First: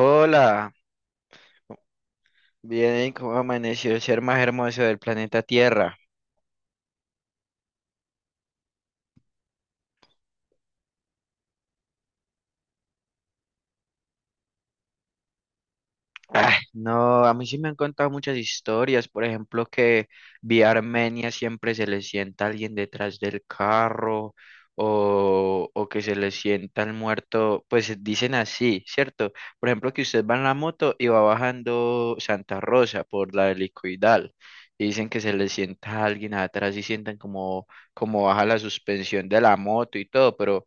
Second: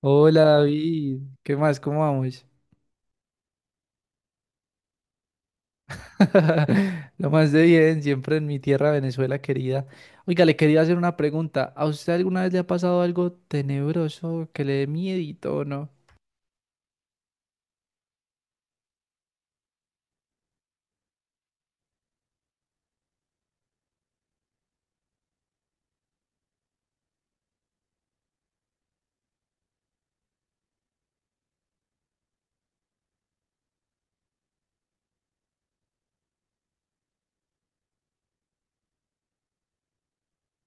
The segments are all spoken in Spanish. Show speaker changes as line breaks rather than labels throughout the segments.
Hola David, ¿qué más? ¿Cómo vamos?
bien, ¿cómo amaneció el ser más hermoso del planeta Tierra?
Lo más de bien, siempre en mi tierra Venezuela querida. Oiga, le quería hacer una pregunta. ¿A usted alguna vez le ha pasado algo tenebroso que le dé miedito o no?
Ah, no, a mí sí me han contado muchas historias, por ejemplo, que vía Armenia siempre se le sienta alguien detrás del carro o que se le sienta el muerto, pues dicen así, ¿cierto? Por ejemplo, que usted va en la moto y va bajando Santa Rosa por la helicoidal y dicen que se le sienta alguien atrás y sientan como, como baja la suspensión de la moto y todo, pero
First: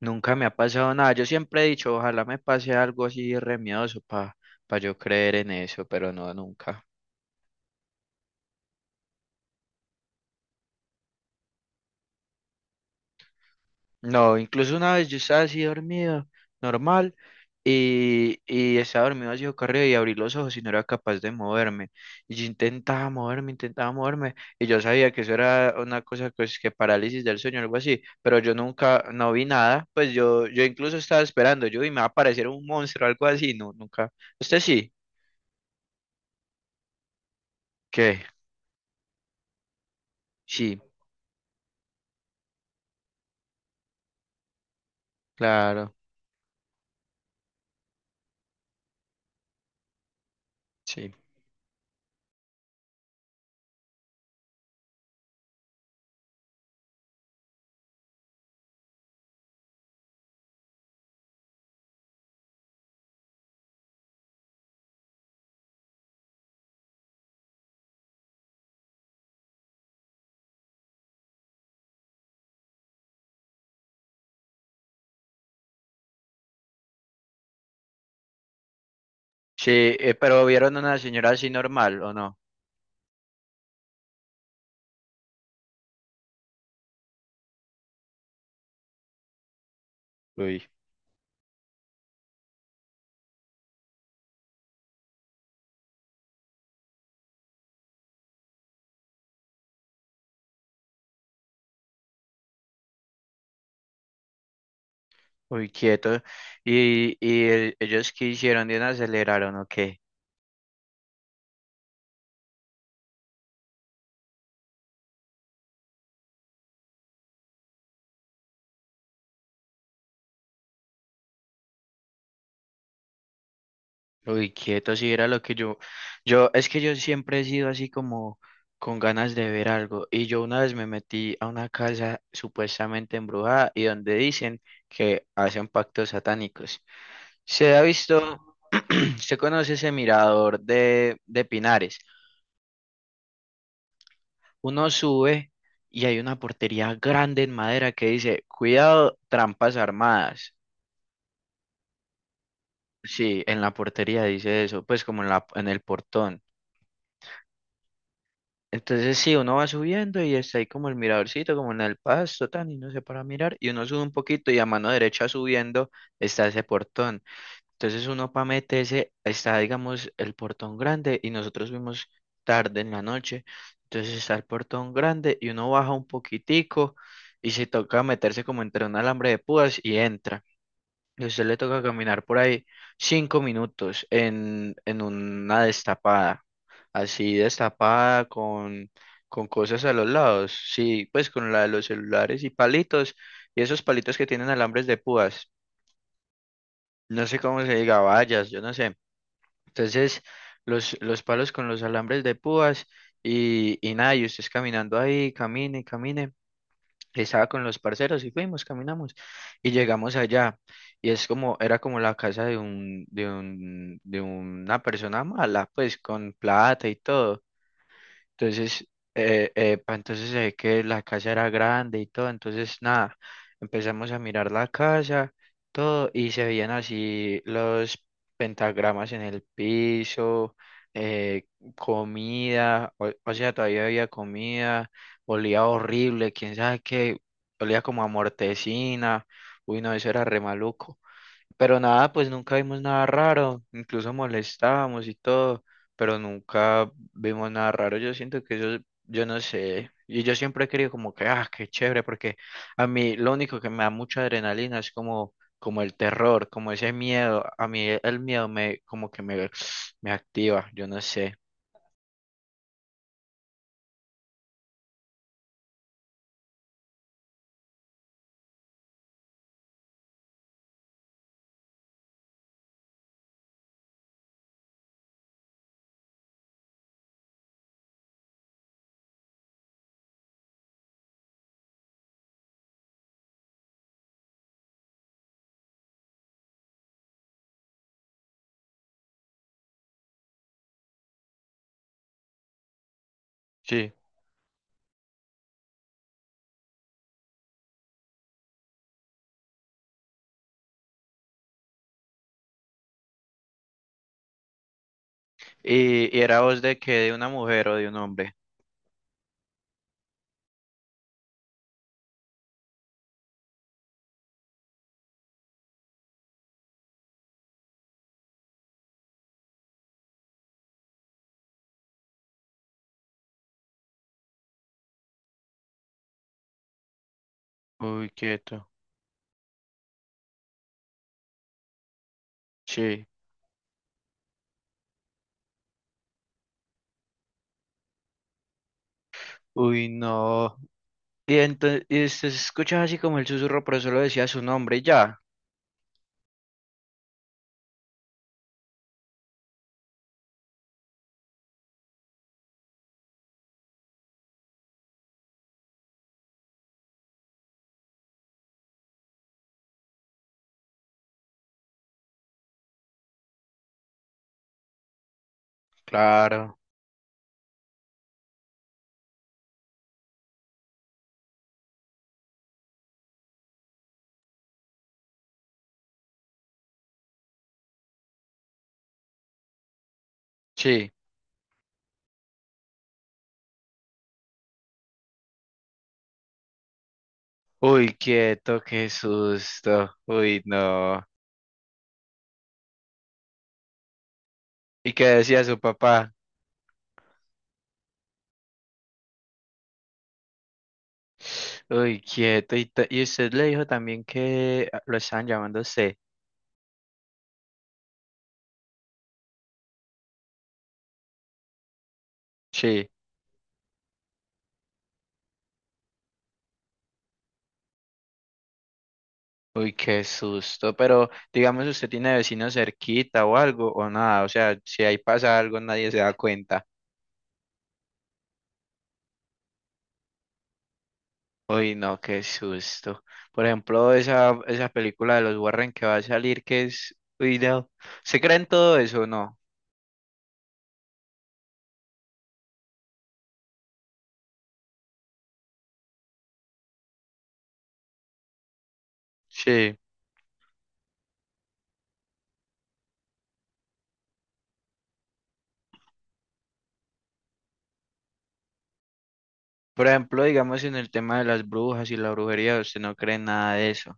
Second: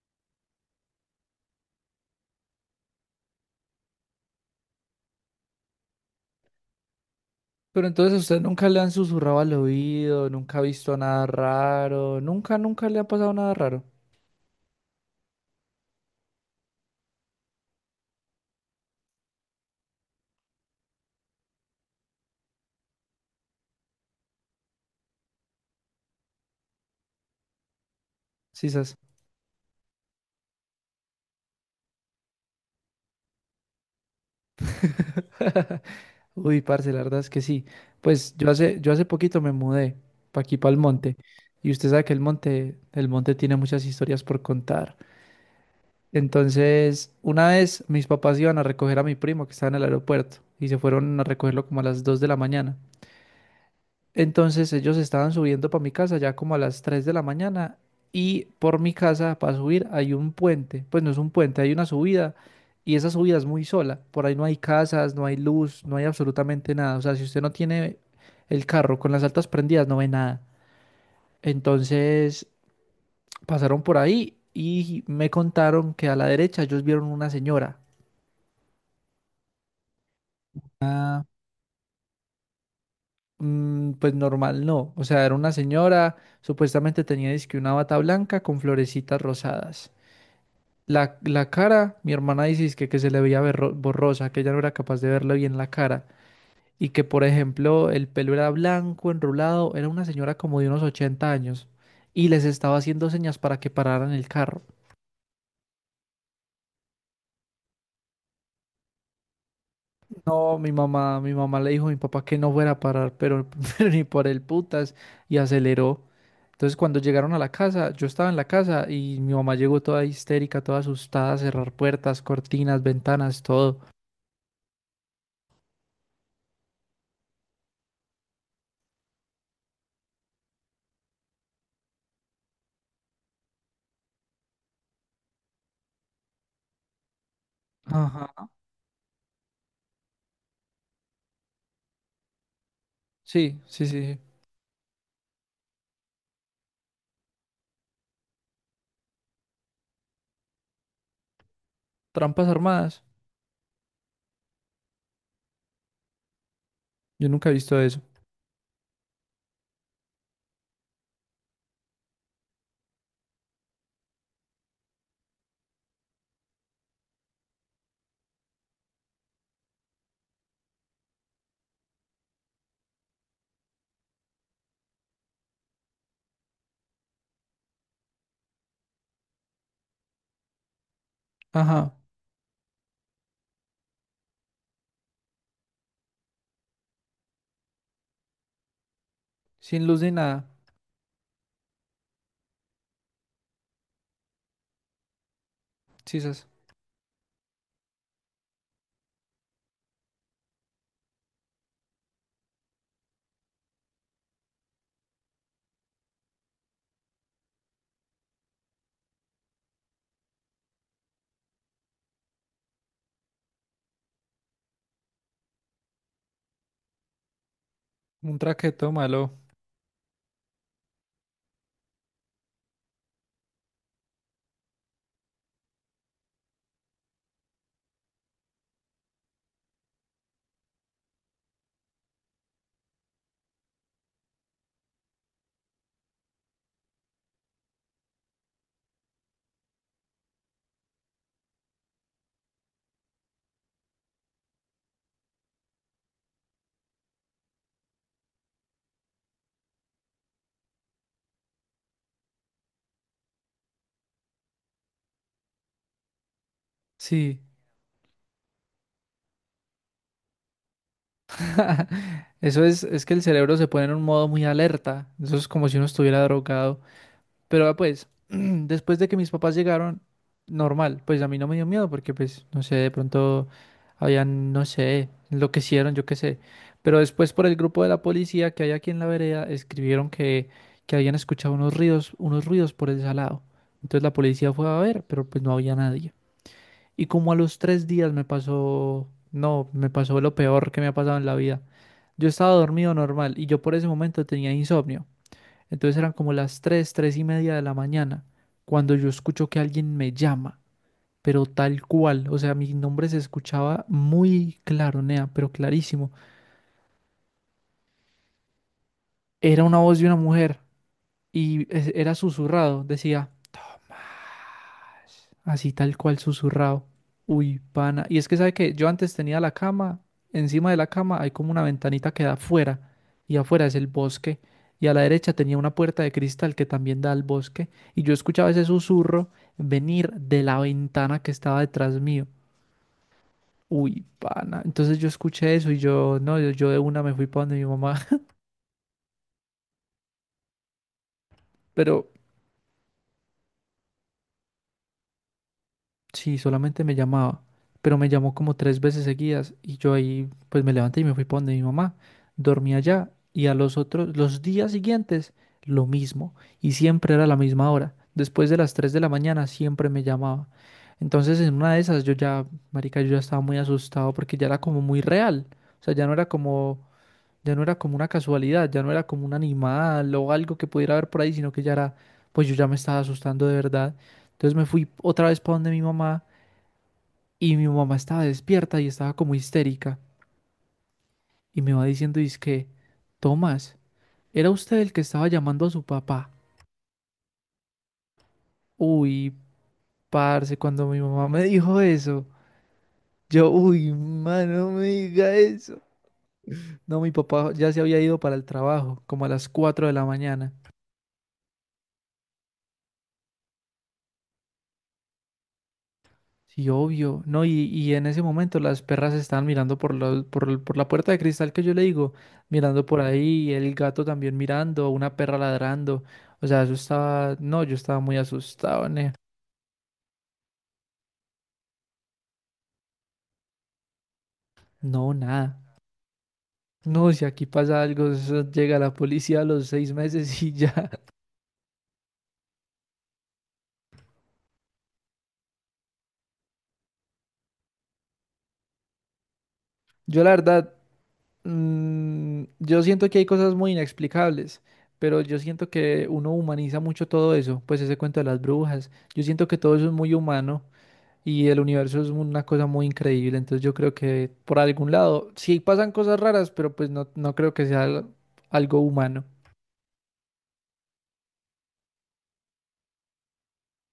nunca me ha pasado nada. Yo siempre he dicho, ojalá me pase algo así re miedoso para yo creer en eso, pero no, nunca.
Pero entonces a usted nunca le han susurrado al oído, nunca ha visto nada raro, nunca, nunca le ha pasado nada raro.
No, incluso una vez yo estaba así dormido, normal, y estaba dormido así corrido y abrí los ojos y no era capaz de moverme. Y yo intentaba moverme, y yo sabía que eso era una cosa pues, que parálisis del sueño algo así, pero yo
Sí, sas.
nunca, no vi nada, pues yo incluso estaba esperando, yo y me va a aparecer un monstruo algo así, no, nunca. ¿Usted sí?
Uy, parce, la verdad es que sí.
¿Qué?
Pues yo hace poquito me mudé para aquí, para el
Sí,
monte. Y usted sabe que el monte tiene muchas historias por contar.
claro.
Entonces, una vez mis papás iban a recoger a mi primo que estaba en el aeropuerto y se
Sí,
fueron a recogerlo como a las 2 de la mañana. Entonces, ellos estaban subiendo para mi casa ya como a las 3 de la mañana y por mi casa para subir hay un puente. Pues no es un puente, hay una subida y esa subida es muy sola. Por ahí no hay casas, no hay luz, no hay absolutamente nada. O sea, si usted no tiene el carro con las altas prendidas, no ve nada. Entonces, pasaron por ahí y me contaron que a la derecha ellos vieron una señora.
sí, pero vieron una
Ah,
señora así normal, ¿o no?
pues normal no. O sea, era una señora, supuestamente tenía dizque una bata blanca con florecitas rosadas.
Uy,
La cara, mi hermana dice dizque que se le veía borrosa, que ella no era capaz de verle bien la cara. Y que, por ejemplo, el pelo era blanco, enrulado, era una señora como de unos 80 años. Y les estaba haciendo señas para que pararan el carro.
uy, quieto. Y ellos qué hicieron? ¿Bien aceleraron o qué?
No, mi mamá le dijo a mi papá que no fuera a parar, pero, pero ni por el putas, y aceleró. Entonces cuando llegaron a la casa, yo estaba en la casa y mi mamá llegó toda histérica, toda asustada, a cerrar puertas, cortinas, ventanas, todo.
Uy, quieto, sí, era lo que yo, es que yo siempre he sido así como con ganas de ver algo. Y yo una vez me metí a una casa supuestamente embrujada y donde dicen que hacen pactos satánicos. Se ha
Ajá.
visto, se conoce ese mirador de Pinares.
Sí, sí, sí, sí.
Uno sube y hay una portería grande en madera que dice, cuidado, trampas armadas.
Trampas armadas.
Sí, en la portería dice eso, pues como en la, en el portón.
Yo nunca he visto eso.
Entonces sí, uno va subiendo y está ahí como el miradorcito, como en el pasto, tan, y no sé para mirar, y uno sube un poquito y a mano derecha subiendo está ese portón. Entonces uno para meterse está, digamos, el portón grande y nosotros fuimos tarde en la noche. Entonces está el portón grande y uno baja un poquitico y se toca meterse como entre un alambre de púas y entra. Y a usted le toca
Ajá.
caminar por ahí cinco minutos en una destapada, así destapada con cosas
Sin
a
luz
los
ni nada.
lados. Sí, pues con la de los celulares y palitos y esos palitos que tienen alambres de púas.
Sisas.
No sé cómo se diga, vallas, yo no sé. Entonces, los palos con los alambres de púas y nada, y ustedes caminando ahí, camine, camine. Estaba con los parceros y fuimos, caminamos y llegamos allá. Y es como, era como la casa de un, de un, de una persona mala, pues con plata y todo.
Un
Entonces,
traqueto malo.
entonces se ve que la casa era grande y todo. Entonces, nada, empezamos a mirar la casa, todo, y se veían así los pentagramas en el piso, eh, comida, o sea, todavía había comida, olía horrible, quién sabe qué, olía como a mortecina. Uy, no, eso era re maluco. Pero nada, pues nunca vimos nada raro, incluso molestábamos y todo, pero nunca vimos nada raro. Yo siento que yo no sé, y yo siempre he querido como que, ah, qué chévere, porque a mí lo único que me da mucha adrenalina es como, como el terror, como ese
Sí.
miedo. A mí el miedo me, como que me, me activa, yo no sé.
Es que el cerebro se pone en un modo muy alerta. Eso es como si uno estuviera drogado. Pero ah, pues, después de que mis papás llegaron, normal, pues a mí no me dio miedo porque pues, no sé, de pronto habían, no sé, enloquecieron, yo qué sé. Pero después por el grupo de la policía que hay aquí en la vereda, escribieron que habían escuchado unos ruidos por el salado. Entonces la policía fue a ver, pero pues no había nadie. Y como a los 3 días me pasó, no, me pasó lo peor que me ha pasado en la vida. Yo estaba dormido normal y yo por ese
Sí.
momento tenía insomnio. Entonces eran como las 3, 3 y media de la mañana, cuando yo escucho que alguien me llama, pero tal cual, o sea, mi nombre se escuchaba muy claro, Nea, pero clarísimo.
Y era voz de que de una mujer o de un hombre.
Era una voz de una mujer y era susurrado, decía, "Ma". Así tal cual susurrado. Uy, pana. Y es que sabe que yo antes tenía la cama, encima de la cama hay como una ventanita que da afuera, y afuera es el bosque, y a la derecha tenía una puerta de cristal que también da al bosque, y
Uy,
yo escuchaba ese
quieto.
susurro venir de la ventana que estaba detrás mío.
Sí.
Uy, pana. Entonces yo escuché eso y yo, no, yo de una me fui para donde mi mamá.
Uy, no. Y entonces
Pero
y se escuchaba así como el susurro, pero solo decía su nombre y ya.
sí, solamente me llamaba, pero me llamó como 3 veces seguidas y yo ahí pues me levanté y me fui para donde mi mamá. Dormí allá y a los otros, los días siguientes, lo mismo. Y siempre era la misma hora. Después de las 3 de la mañana siempre me llamaba. Entonces en una de esas yo ya, marica, yo ya estaba muy asustado porque ya era como muy real. O sea, ya no era
Claro,
como, ya no era como una casualidad, ya no era como un animal o algo que pudiera haber por ahí, sino que ya era, pues yo ya me estaba asustando de verdad. Entonces me fui otra vez para donde mi mamá. Y mi mamá estaba despierta y estaba como histérica.
sí.
Y me va diciendo, que Tomás, ¿era usted el que estaba llamando a su papá?
Uy, quieto, qué
Uy,
susto. Uy,
parce, cuando
no.
mi mamá me dijo eso, yo, uy, mano, no me
¿Y qué
diga
decía su
eso.
papá?
No, mi papá ya se había ido para el trabajo, como a las 4 de la mañana.
Uy, quieto. Y, y usted le dijo también que ah, lo estaban llamando a usted.
Sí, obvio, ¿no? Y en ese momento las perras estaban mirando por, los- por, el- por la puerta de cristal que yo le digo,
Sí.
mirando por ahí, el gato también mirando, una perra ladrando. O sea, eso estaba, no, yo estaba muy asustado, ne.
Uy, qué susto. Pero digamos, usted tiene vecinos cerquita o algo o nada. O sea, si ahí
No,
pasa algo,
nada.
nadie se da cuenta.
No, si aquí pasa algo, eso llega la policía a los 6 meses y ya.
Uy, no, qué susto. Por ejemplo, esa película de los Warren que va a salir, que es... Uy, no. ¿Se creen todo eso o no?
Yo la verdad, mm, yo siento que hay cosas muy inexplicables, pero yo siento que uno humaniza mucho todo eso, pues ese cuento de las brujas. Yo siento que
Sí.
todo eso es muy humano. Y el universo es una cosa muy increíble, entonces yo creo que por algún lado, sí pasan cosas raras, pero pues no, no creo que sea algo humano.
Por ejemplo, digamos en el tema de las brujas y la brujería, usted no cree en nada de eso.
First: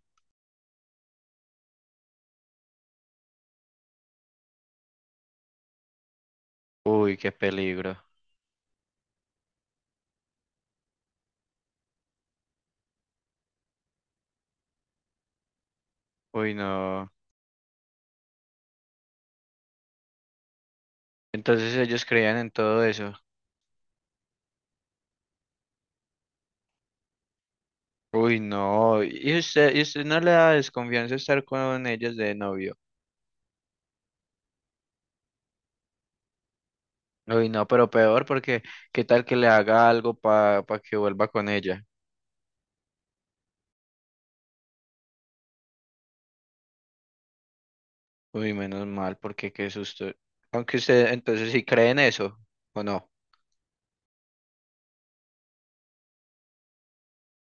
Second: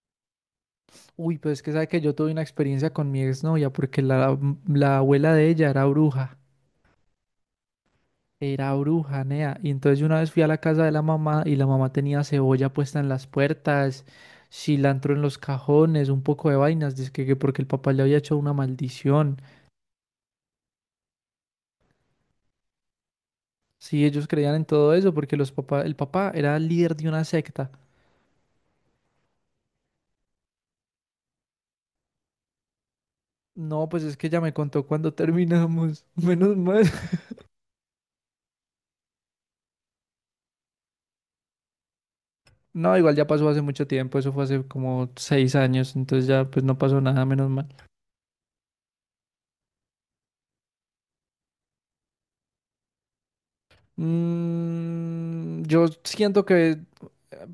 Uy, pues es que sabe que yo tuve una experiencia con mi exnovia porque la abuela de ella
Uy, qué peligro.
era bruja, nea. Y entonces yo una vez fui a la casa de la mamá y la mamá tenía cebolla puesta en las puertas, cilantro en los cajones, un poco
Uy,
de vainas,
no.
dizque que porque el papá le había hecho una maldición.
Entonces ellos creían en todo eso.
Sí, ellos creían en todo eso porque los papá, el papá era el líder de una secta.
Uy, no. Y usted no le da desconfianza estar con ellos de novio?
No, pues es que ya me contó cuando terminamos. Menos mal.
Uy, no, pero peor porque ¿qué tal que le haga algo para que vuelva con ella?
No, igual ya pasó hace mucho tiempo. Eso fue hace como 6 años. Entonces ya pues no pasó nada, menos mal.
Uy, menos mal, porque qué susto. Aunque usted entonces sí cree en eso, ¿o no?
Mm, yo siento que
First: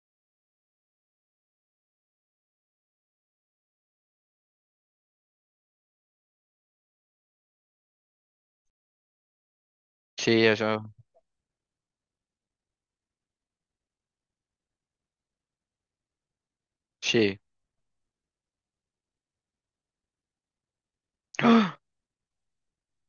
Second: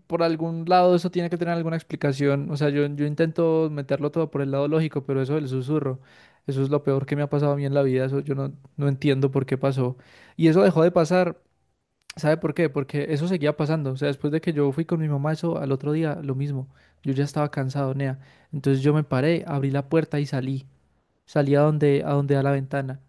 por algún lado eso tiene que tener alguna explicación. O sea, yo intento meterlo todo por el lado lógico, pero eso del susurro, eso es lo peor que me ha pasado a mí en la vida. Eso yo no, no entiendo por qué pasó.
Sí,
Y eso dejó de
eso,
pasar. ¿Sabe por qué? Porque eso seguía pasando. O sea, después de que yo fui con mi mamá, eso al otro día, lo mismo. Yo ya
sí.
estaba cansado, nea. Entonces yo me paré, abrí la puerta y salí. Salí
¡Ah!
a donde da la ventana.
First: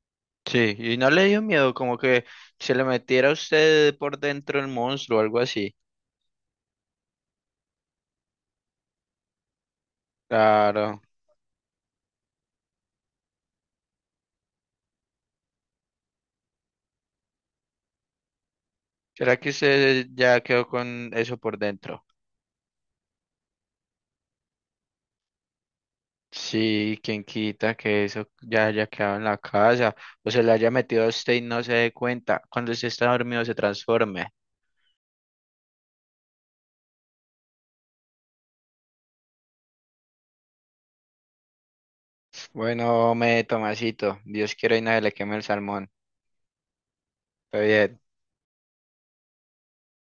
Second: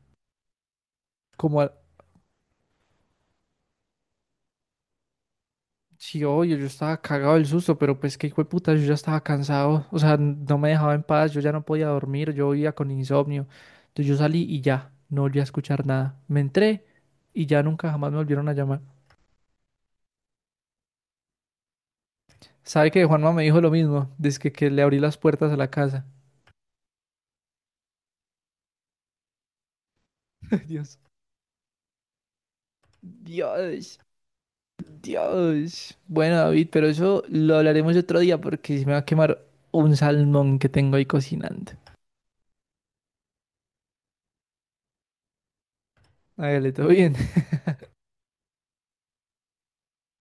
Sí, y no le dio
Como a...
miedo, como que se le metiera a usted por dentro el monstruo o algo así.
Sí, obvio, yo estaba cagado del susto, pero pues qué hijo de puta, yo ya estaba cansado. O sea, no me dejaba
Claro.
en paz, yo ya no podía dormir, yo vivía con insomnio. Entonces yo salí y ya, no volví a escuchar nada. Me entré y ya nunca jamás me volvieron a llamar.
¿Será que usted ya quedó con eso por dentro?
¿Sabe que Juanma me dijo lo mismo? Desde que le abrí las puertas a la casa.
Sí, quien quita que eso ya haya quedado en la casa o se le haya
Dios.
metido a usted y no se dé cuenta. Cuando usted está dormido se
Dios.
transforme.
Dios. Bueno, David, pero eso lo hablaremos otro día porque se me va a quemar un salmón que tengo ahí cocinando.
Bueno, me Tomasito, Dios quiera y nadie le queme el salmón.
Hágale, todo bien.
Está bien.